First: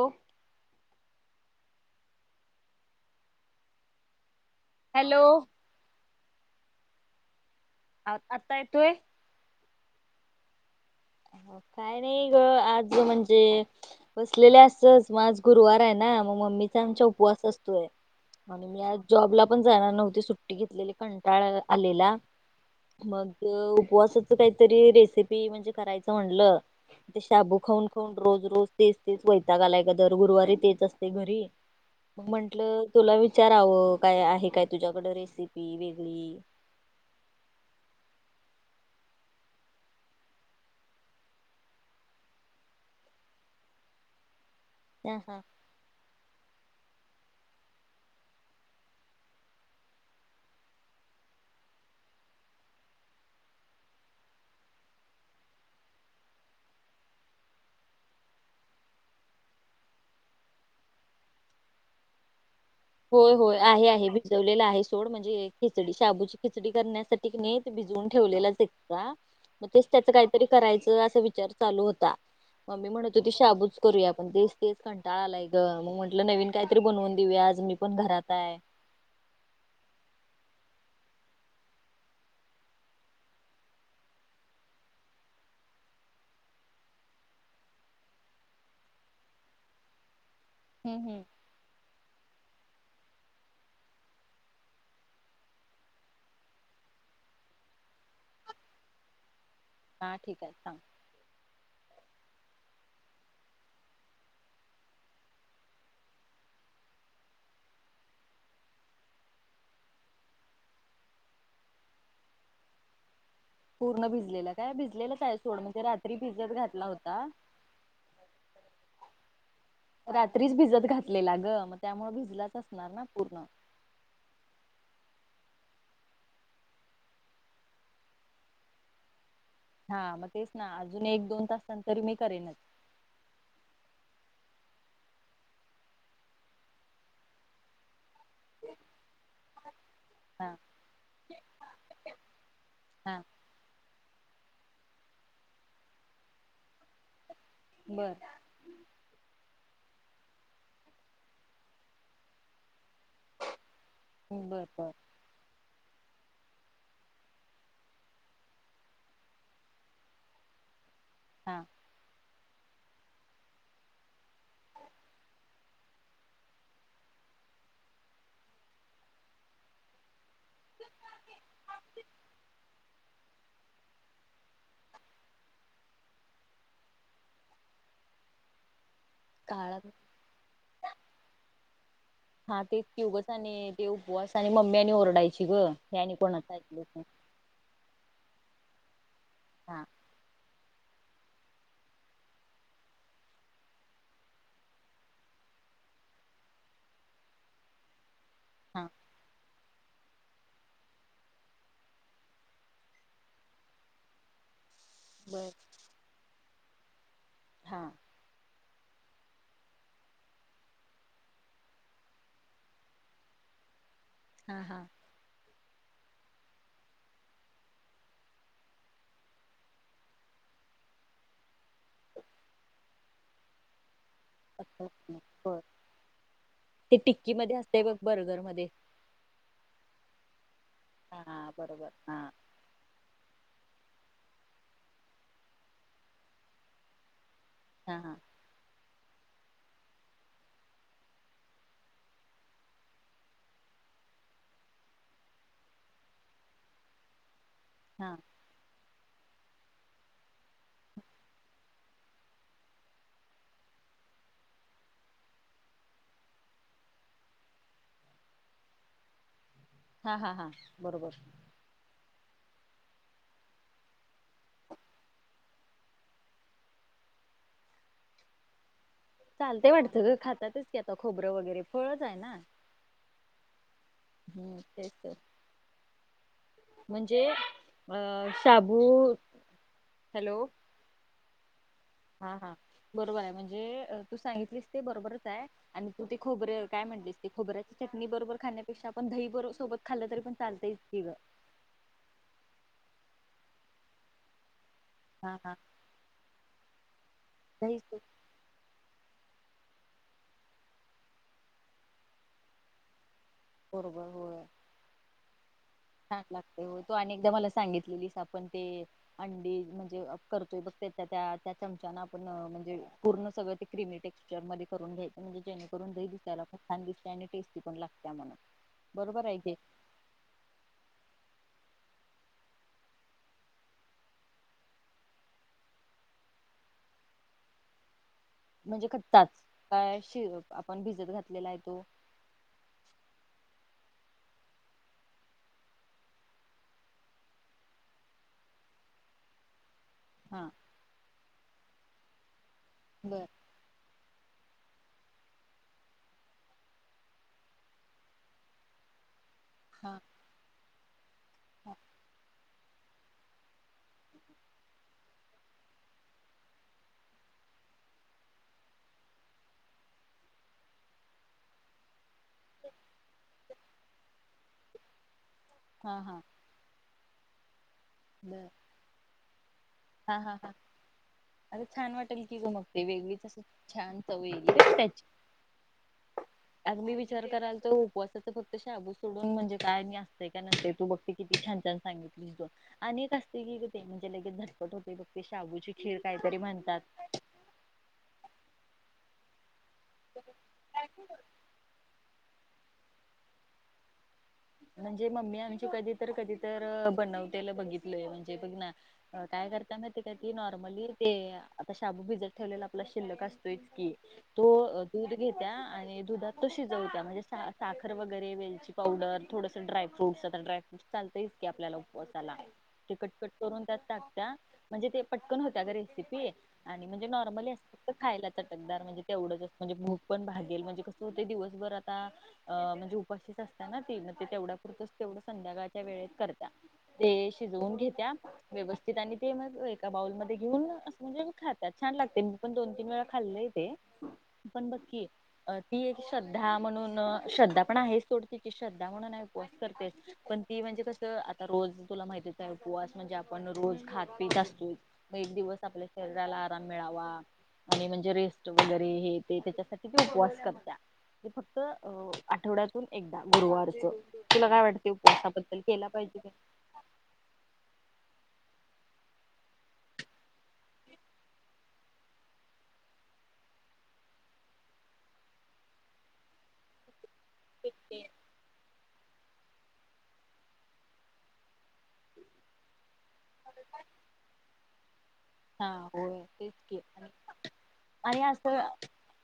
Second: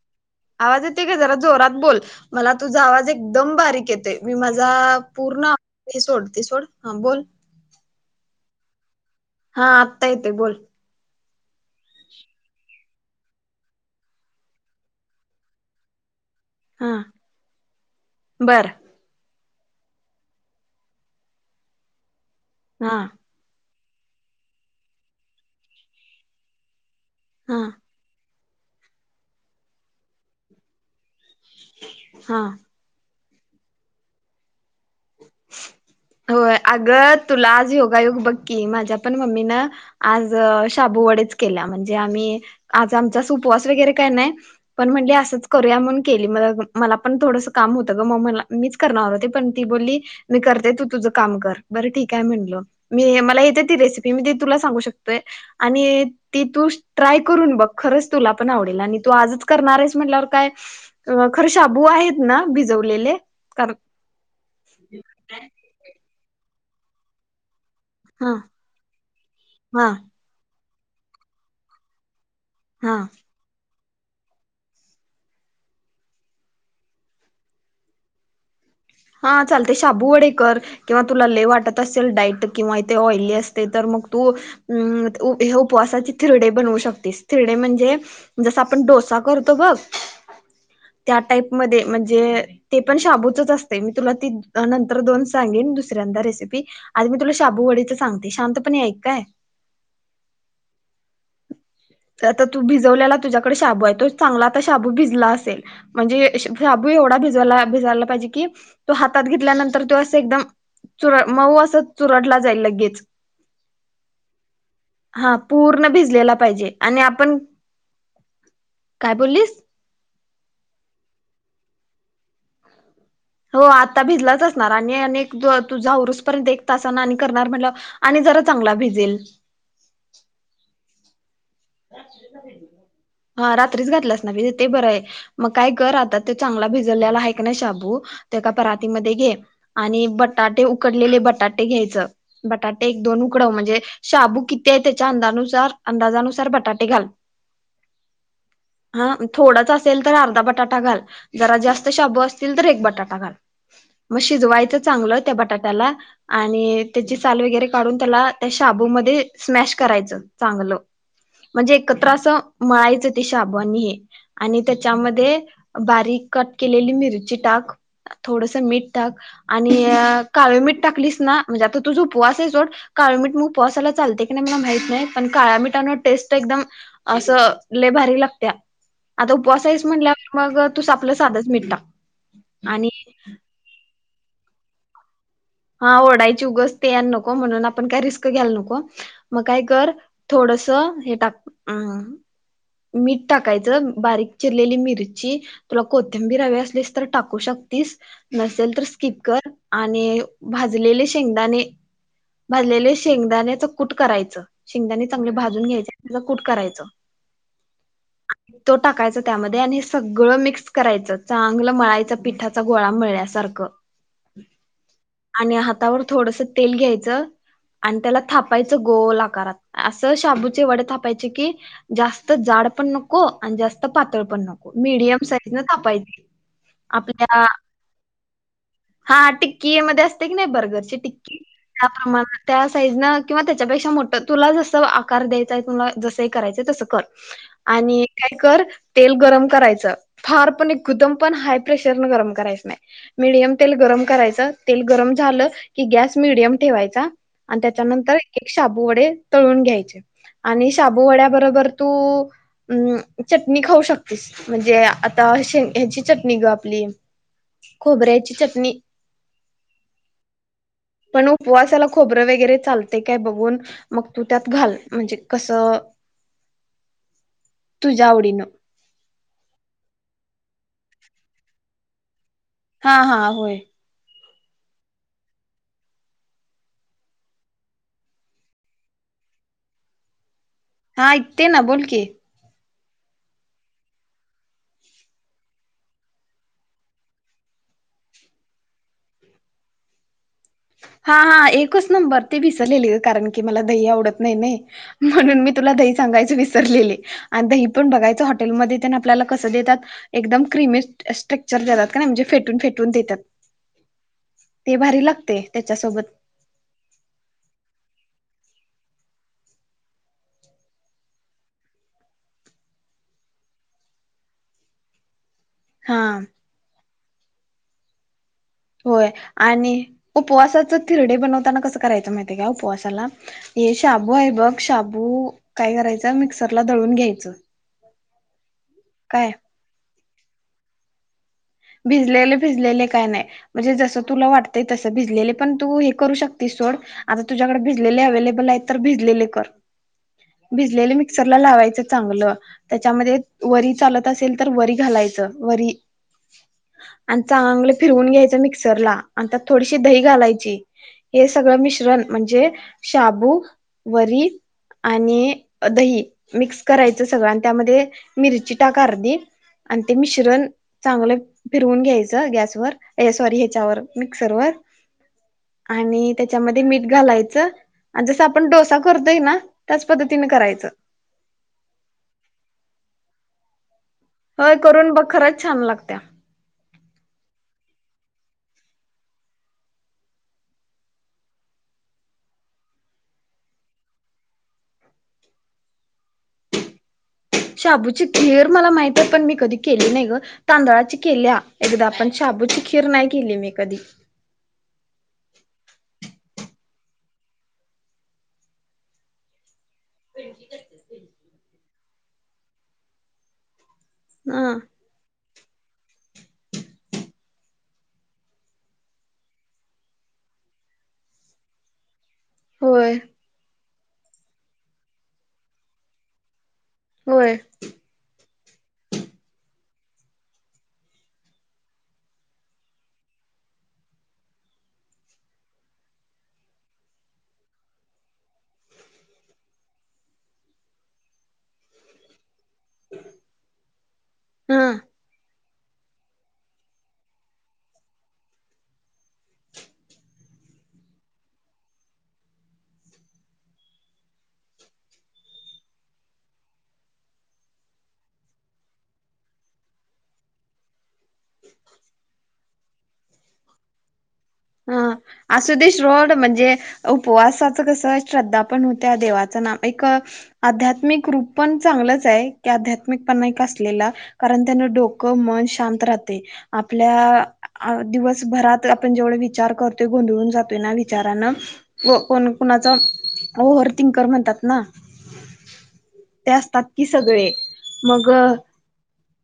हो. आवाज येतोय का जरा जोरात बोल मला तुझा आवाज एकदम बारीक येतोय. मी माझा हॅलो पूर्ण [unintelligible] सोडते सोड हा बोल आ आता येतोय. हा आत्ता येतोय बोल काय नाही गं आज म्हणजे बसलेले असंच मग आज गुरुवार हाय ना मग मम्मीचा हा आमच्या उपवास असतोय आणि बर मी आज जॉब ला पण जाणार नव्हती सुट्टी घेतलेली कंटाळ आलेला हा मग उपवासचं काहीतरी रेसिपी म्हणजे करायचं म्हणलं ते शाबू हा खाऊन खाऊन रोज रोज तेच तेच वैताग आलाय गं दर गुरुवारी तेच असतंय घरी मग हा म्हंटलं तुला वि चारावं काय आहे काय तुझ्याकडे रेसिपी वेगळी होय अगं तुला आज योगायोग बघ की माझ्या पण मम्मीनं आज शाबू वडेच केल्या म्हणजे आम्ही आज आमचा उपवास वगैरे काय नाय. पण म्हणली ह हा असंच करूया म्हणून केली मग मला पण थोडंसं काम होतं ग म मला मीच करणार होते पण ती बोलली मी करते तू तुझं काम कर बरं ठीक हाय म्हणलं मी मला येत्या ती रेसिपी मी ती तुला सांगू शकतोय आणि ती तू ट्राय करून बघ खरंच तुला पण आवडेल आणि तू आजचं कर णारयेस म्हंटल्यावर काय खरं शाबू आहेत ना भिज होय होय आहे आहे भिजवलेला आहे सोड म्हणजे खिचडी शाबूची खिचडी करण्यासाठी कीनी भिजवून हा ठेवलेलाच एक्सट्रा का मग तेच हा त्याच काहीतरी करायचं असा विचार चालू होता. मम्मी हा म्हणत होती शाबूच करूया आपण तेच तेच कंटाळा आलाय गं मग म्हंटलं नवीन काहीतरी बनवून देऊया आज मी पण घरात हाय. हा चालतंय शाबू वडे कर किंवा तुला लई वाटत असेल डाईट किंवा ते ऑइली असतंय तर मग तू हे ऊं उपवासाचे थिरडे बनवू शकतीस थिरडे म्हणजे जसं आपण डो सा करतो बघ हम्म त्या हम्म टाइप मध्ये म्हणजे ते पण शाबूचंच अस तय मी तुला ती नंतर दोन सांगेन दुसऱ्यांदा रेसिपी आधी मी तुला शाबू वडेची सांगते शांतप णे ऐक काय. हा ठीक आहे सांग. तर आता तू भिजवल्याला तुझ्याकडं शाबू आहे तो चांगला आता शाबू भिजला असेल म्हणजे श शाबू एवढा भिजवला भिजायला पाहिजे की तो हातात घेतल्यानंतर तो असं एकदम चुर मऊ असं चुरडला जाईल लगेच पूर्ण भिजलेला काय भिजलेलाच हा हाय सोड म्हणजे पूर्ण रात्री भिजलेला भिजत पाहिजे घातला हो आणि ता आपण काय बोललीस रात्रीच भिजत घातले. ला गं मग त्यामुळं भिजलाच असणार ना पूर्ण. हो आता भिजलाच असणार आणि आणिक तुझं आवरूस पर्यंत एक तासानं आणि करणार म्हटल्यावर आणि जरा चांगला भिजेल हा मग तेच ना अजून एक दोन तास हां रात्रीच घातल्यास ते बरं आहे मग काय कर आता ते चांगला भिजलेला आहे का नाय शाबू एका परातीमध्ये घे आणि हा बटाटे उकडलेले बटाटे घ्यायच बटाटे एक हा दोन उकडव म्हणजे शाबू किती आहे त्याच्या अंदानुसार अंदाजानुसार बटाटे घाल बर. हा थोडाचं अस असल तर अर्धा बटाटा घाल जरा जास्त शाबू असतील तर एक बटाट तां घाल. म बर शिजवायचं बर चांगलं ते बटाट त्याला आणि त्याची साल वगैरे काढून त्याला त्या शाबूमध्ये स्मॅश करायचं चांगलं हा म्हणजे एकत्र असं मळायच ते शाबू आणि हे. आणि त्याच्यामध्ये बारीक कट केलेली मिरची टाक थोडस मीठ टाक, आणि काळ मीठ टाकलीस ना, म्हणजे आता तुझा उपवासय. सो काळ मीठ म उपवसाला चालतय का नाही, मला माहीत नाही. पण काळामीठ ठान टेस्ट एकदम अस, लय भारी लागत्या. आता उपवासइस काळात म्हणल्यावर, मग तुस आपलं साधच मिट टाक आणि बॉस आणि मम्म्यानी ओरडाय हा ओरढायची उगस ते [unintelligible] नको. म्हणून आपण काय रिस्क घ्यायला नको. मग काय हा कर, थोडस हे टाक अं मीठ टाकायचं, बारीक चिरलेली मिरची, तुला कोथिंबीर हवी असलीस तर टाकू शक तीस. नसेल तर हा स्किप कर आणि भाजलेले शेंगदाणे. भाजलेले शेंगदाण्याचं कूट करायचं. शेंगदानी चांगले बर भाजून घ्यायचे, [unintelligible] कूट करायचं. हा. तो टाकायचा त्यामध्ये आणि सगळं मिक्स करायचं. चांगलं मळायचं, पिठाचा गोळा मळल्यासारखं. क. हा, हा. आणि हातावर थोडस तेल घ्यायचं, आणि त्याला थापायच गोल आकारात. अस शाबूचे वडे थापायचे की, जास्त जा ड पण नको आणि जास्त पातळ पण नको. अच्छा, अच्छा. मीडियम साईज बर न थापायची. ते टिक्की आपल्या, मध्ये असते बघ बर्गर मध्ये हा टिक्की मध्ये अस ते कनई बर्गर ची टिक्की हा त्या बरोबर हा प्रमाण, त्या साईज न किंवा त्या त्या पेक्षा मोठ, तुला जस आकार द्यायचाय तुला जस करायचय तसं कर. हा आणि हा काय कर तेल गरम करायचं. फार पण एकदम पण हाय प्रेशर न गरम करायचं नाही. मिडियम तेल गरम करायचं. तेल गरम झाल की, गॅस मिडीयम ठेवायचा. अन त्याच्यानंतर हा एक- एक शाबू वडे तळून घ्यायचे. आणि शाबूवड्याबरोबर तू, चटणी खाऊ शकतेस. म्हणजे आता शे ह्याची चटणी ग, आपली खोबऱ्याची चटणी. हा, हा, हा. बरोबर. खोबर वगैरे चालते काय? बघून मग तू त्यात घाल, म्हणजे कस? तुझ्या आवडीन. चालते वाटतं ग? खातातच की आता खोबरं वगैरे. फळच आहे ना. हा, हा. होय. हम्म, तेच तर. म्हणजे अ शाबू, हॅलो. हा ऐकते ना, बोल की. हा, हा. बरोबराय म्हणजे, तू सांगितलीस ते बरोबरचाय आणि तू ते खोबर, काय म्हणलीस? ते खोबऱ्या चटणी बरोबर खाण्यापेक्षा, आपण दही बरो सोबत खाल्लं तरी पण चालतयच की ग. हा हा एकच नंबर. ते विसरलेली कारण की, मला दही आवडत नाही नाही. हा म्हणून मी हा तुला दही सांगायच विसरलेले. आणि दही पण बघायचं, हॉटेलमध्ये तेन आपल्याला अस देतात, एकदम क्रिमी स्ट्रक स्ट्रक्चर देतात. कनाय म्हणजे फेटून- फेटून देतात. बरोबर होय. ते भारी लागते त्याच्यासोबत छान लागतय हो तू अनेकदा मला सांगितलेलीस आपण ते. अंडी म्हणजे करतोय बघ त्याच्या त्या चमचान आपण म्हणजे पूर्ण सगळं ते क्रिमी टेक. मिक्चर मध्ये करून घ्यायचं म्हणजे जेणेकरून हा दही दिसायला पण छान दिसतय आणि टेस्टी पण लागतय म्हण. होय आणि उपवासाच. थिरडे बनवताना कस कराययाच माहितेय का उपवासाला हे शाबू आहे बघ शाबू काय करा. हेच मिक्सर ला दळून घ्यायचं. म्हणजे कचाच काय काय शिजू आपण भिजत घात. - भिजलेले भिजलेले काय नाय. म्हणजे जसं तुला वाटतंय तसं भिजले पण तू हे करू शकतीस सोड आता तुझ्याकडे भिजलेले अवलेबलाय. नाही तर भिजलेले कर. हा भिजलेल मिक्सरला लावायच चांगलं त्याच्यामध्ये बर वरी चालत. असेल तर वरी घालायचं वरी. आणि चांगलं फिरवून घ्यायचं मिक्सरला आणि त्यात थोडीशी हा दही घालायची. हे सगळं हा मिश्रण म्हणजे शाबू, वरी. आणि दही मिक्स करायचं सगळं आणि त्यामध्ये मिरची टाक अर्धी. आणि ते मिश्रण चांगलं. फिरवून घ्यायचं गॅसवर हे सॉरी ह्याच्यावर मिक्सर वर. हा आणि हा त्याच्यामध्ये मीठ घालायचं आणि जस आपण बर डोसा करतोय ना? त्याच. हा पद्धतीने हा हा करायचं अरे छान वाटेल की ग मग ते वेगळी च अस. होय करून बघ खरंच छान लागती या. अगदी विचार कराल तर, उपवासाचा फक्त शाबू सोडून म्हणजे काय मी असतंय काय नसतंय तू बघते किती छान सांगितली की बघ आणि एक असते की ग ते म्हणजे लगेच भा असच होतंय बघ, ते शाबूची खीर काहीतरी म्हणतात. शाबूची खर मला माहित हाय पण मी कधी केली नाही ग, तांदळाची केलीया एकदा आपण शाबूची खीर नाही केली मी कधी म्हणजे मम्मी आमची कधी तर कधी तर बनवतेल बघितलंय म्हणजे बघ ना काय करते नॉर्मली ते आता शाबू भिजत ठेवलेला आपला शिल्लक असतोय की हा तो दूध घेत्या आणि दुधात तो शिजवत्या म्हणजे सा साखर वगैरे वेलची पावडर थोडस ड्राय फ्रूट्स आता ड्राय फ्रूट चालतच की आपल्याला उपवासाला होय ते कट कट करून त्यात. टाकत्या म्हणजे ते पटकन होत्या ग रेसिपी. आणि म्हणजे होय नॉर्मली अस फक्त खायला चटकदार म्हणजे तेवढंच असतं. म्हणजे भूक पण भागेल म्हणजे कस होतय दिवसभर आता आ म्हणजे उपाशीच असतीयाना ती मग. तेवढ्या पुुरतच तेवढं संध्याकाळच्या वेळेत करत्या ते शिजवून घेत्या व्यवस्थित आणि. ते मग एका बाउल मध्ये घेऊन ना अस म्हणजे मी खात्या छान लागतय. पण दोन तीन वेळा खाल्लंय तेे हा पण बघ की. अ ती एक श्रद्धा म्हणून अ श्रद्धा पण आहेच सोडती की श्रद्ध. म्हणून उपवास करते पण ती म्हणजे कसं आता रोज तुला माहतीच आहे उपवास म्हणजे आपण रोज. खात पीत असतो मग एक दिवस आपल्या शरीराला आराम मिळावा. आणि म्हणजे रेस्ट वगैरे हे ते त्याच्यासाठी ती उपवास करतिया. हे फक्त अ आठवड्यातून एकदा गुरुवारचं. हा असुदे शोड म्हणजे उपवासाचं कस श्रद्धा. पण होत्या देवाच नाम एक आध्यात्मिक रूप पण चांगलच हाय की आधत्मिक पण एका. कारण त्यान डोकं मन शांत राहतय आपल्या. अ का दिवसभरात आपण जेवढ वी. विचार करतोय गोंधळून जातोय ना विचारान व पण कुणाच. ओहरथिंकर म्हणतात ना? हा होय ते तेच असतात की. सगळे मग आणि असं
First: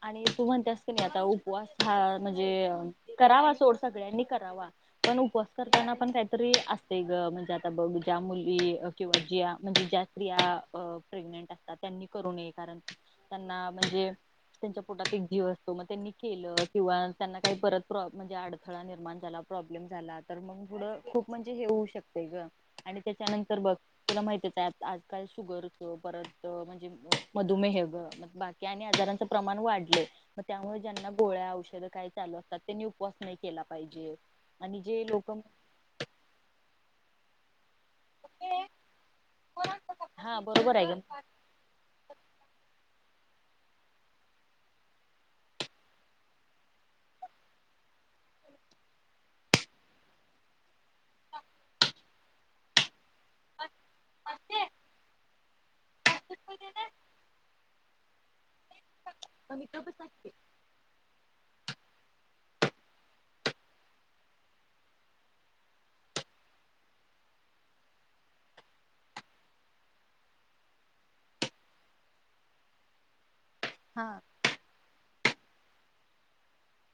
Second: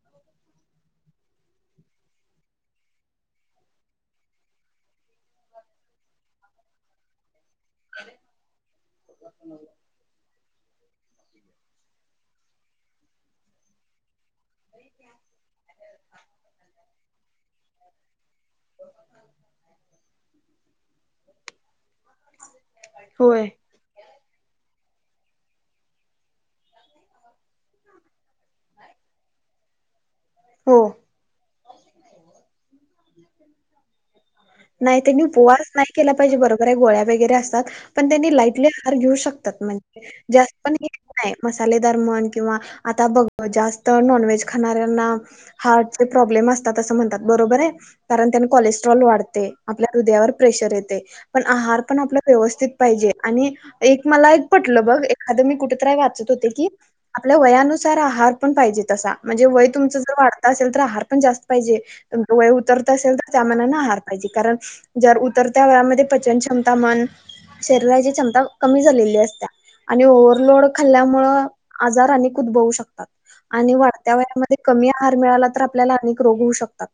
आणि तू म्हणत्यास की नाय. आता उपवास ह म्हणजे, करावा सोड सगळ्यांनी करावा. पण उपवास करताना पण काही तरी असतय ग. म्हणजे आता बघ, ज्या मुली किंवा ज्या म्हणजे ज्या असं प्रेगंट असतात, त्यांनी करू नये. कारण त्यांना म्हणजे त्यांच्या पोटात एक जीव असतो. मग त्यांनी केलं किंवा त्यांना काही परत म्हणजे अडथळा निर्माण प्रॉब्लेम झाला तर मग, पुढे खूप म्हणजे हे होऊ शकते ग. आणि होय त्याच्यानंतर बघ तुला माहतीच आहे आजकाल शुगरच. परत म्हणजे मधुमेह ग. बाकी आणि आजारांचं प्रमाण वाढल. मग त्यामुळे हो ज्यांना गोळ्या -औषधं काही चालू असतात. त्यांनी उपवास नाही केला पाहिजे. आणि नाही जे त्यांनी लोक उपवास नाही केला पाहिजे बरोबर गोळ्या वगैरे असतात पण त्यांनी लाईटली आहार घेऊ शकतात म्हणजे हा जास्त पण बरोबर आहे हे ग. नाहि मसालेदार म्हण किंवा आता बघ जास्त नॉनव्हेज खाणाऱ्यांना हार्टचे प्रॉब्लेम असतात असं म्हणतात बरोबर आहे कारण त्यांना कोलेस्ट्रॉल वाढत ते आपल्या हदयावर प्रेशर येते पण आहार पण आपला व्यवस्थित पाहिजे आणि एक मला पटल बग, एखाद्या कुठेतरी वाचत होते की आपल्या वयानुसार आहार पण पाहिजे तसा म्हणजे वय तुमच जर वाढत असेल तर आहार पण जास्त पाहिजे तुमच वय उतरत असेल तर त्यामानान आहार पाहिजे कारण जर उतरत्या वयामध्ये पचन क्षमता म्हण शरीराची क्षमता कमी झालेली असत्या आणि ओव्हरलोड खाल्ल्यामुळं आजार अनेक उद्भवू शकतात आणि वाढत्या हा वयामध्ये कमी आहार मिळाला तर आपल्याला अनेक रोग होऊ शकतात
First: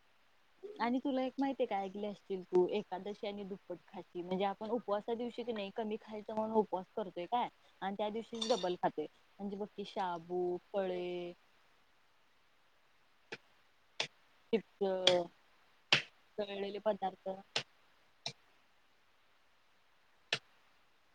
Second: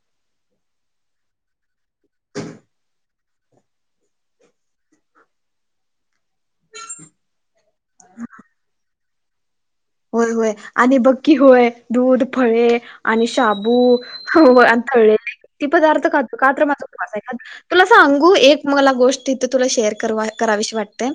आणि तुला एक माहित आहे काय ऐकली असशील तू एकादशी आणि दुप्पट खाशी म्हणजे आपण उपवासा दिवशी की नाही कमी खाय उपवास करतोय काय आणि त्या दिवशी डबल खातोय म्हणजे बग होय होय आणि बग की होय दूध फळे आणि शाबू चिप्स ती पदार्थ खातो का तर तळलेले माझा उपवास पदार्थ आहे, तुला सांगू एक मला गोष्ट तिथे तुला शेअर करा कराविशी वाटते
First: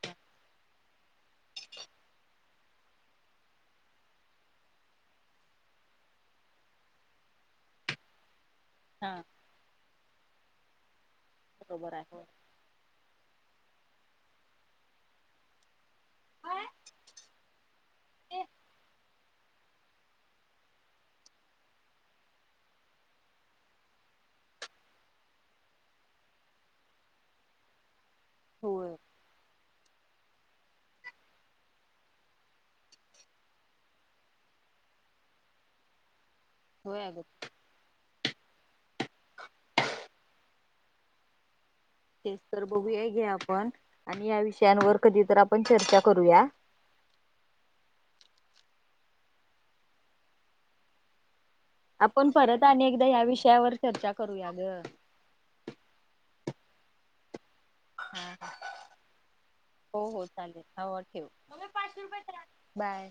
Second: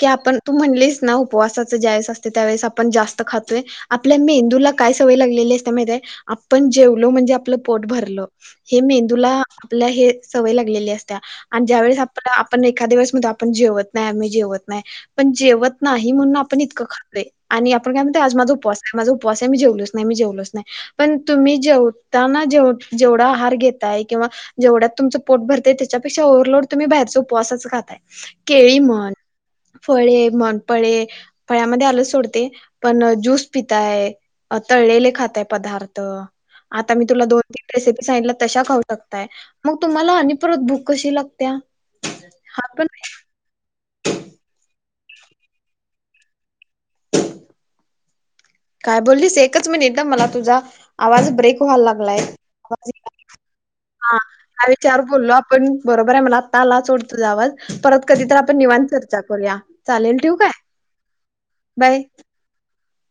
की आपण तू म्हणलीस ना उपवासाच ज्यावळेस असते त्यावेळेस आप पण जास्त खातोय आपल्या मेंदूला काय सवय लागलेली असत्या माहितेय आपण जेवलो म्हणजे आपल पोट भरलं हे हा मेंदूला आपल्या हे सवय लागलेली अस आणि बरोबर ज्यावेेळेस आप आहे आपण एखा्या वेळेस आपण जेवत नाही आम्ही जेवत नाही पण जेवत नाही म्हणून आपण इतकं खातोय आणि आपण काय म्हणतोय आज माझ उपवास आहै उपवास आहे मी जेवलोच नाही मी जेवलोच नाही पण तुम्ही जेवताना जेवढा आहार घेताय किंवा जेवढ्यात तुमच पोट भरतेय त्याच्यापेक्षा ओ्व्हरलोड तुम्ही बाहेरच उपवासच खाताय केळी होय म्हण फळे म्हण फळे फळ्यामध्ये आलंच सोड ते पण ज्यूस पिताय तळलेले खाताय पदार्थ आता होय मी अगं तुला दोन तीन रेसिपी सांगितलं तशा खाऊ शकताय मग तुम्हाला आणि परत भूक कशी लागत्या तेच तर हा पण बघूया घ्या आपण आणि या विषयांवर कधीतर आपण चर्चा करूया काय बोललीस एकच मिनट हा मला तुझा आवाज ब्रेक क व्हायला लागलाय आपण परत आणि एकदा या विषयावर चर्चा हा करूया हा ग विचार बोललो आपण बरोबर आहे मला आता आला सोड तूझा आवाज परत हा कधीतर आपण निवात चर्चा करूया हो चालेल हो ठेवू काय चालेल हो ठेव बाय बाय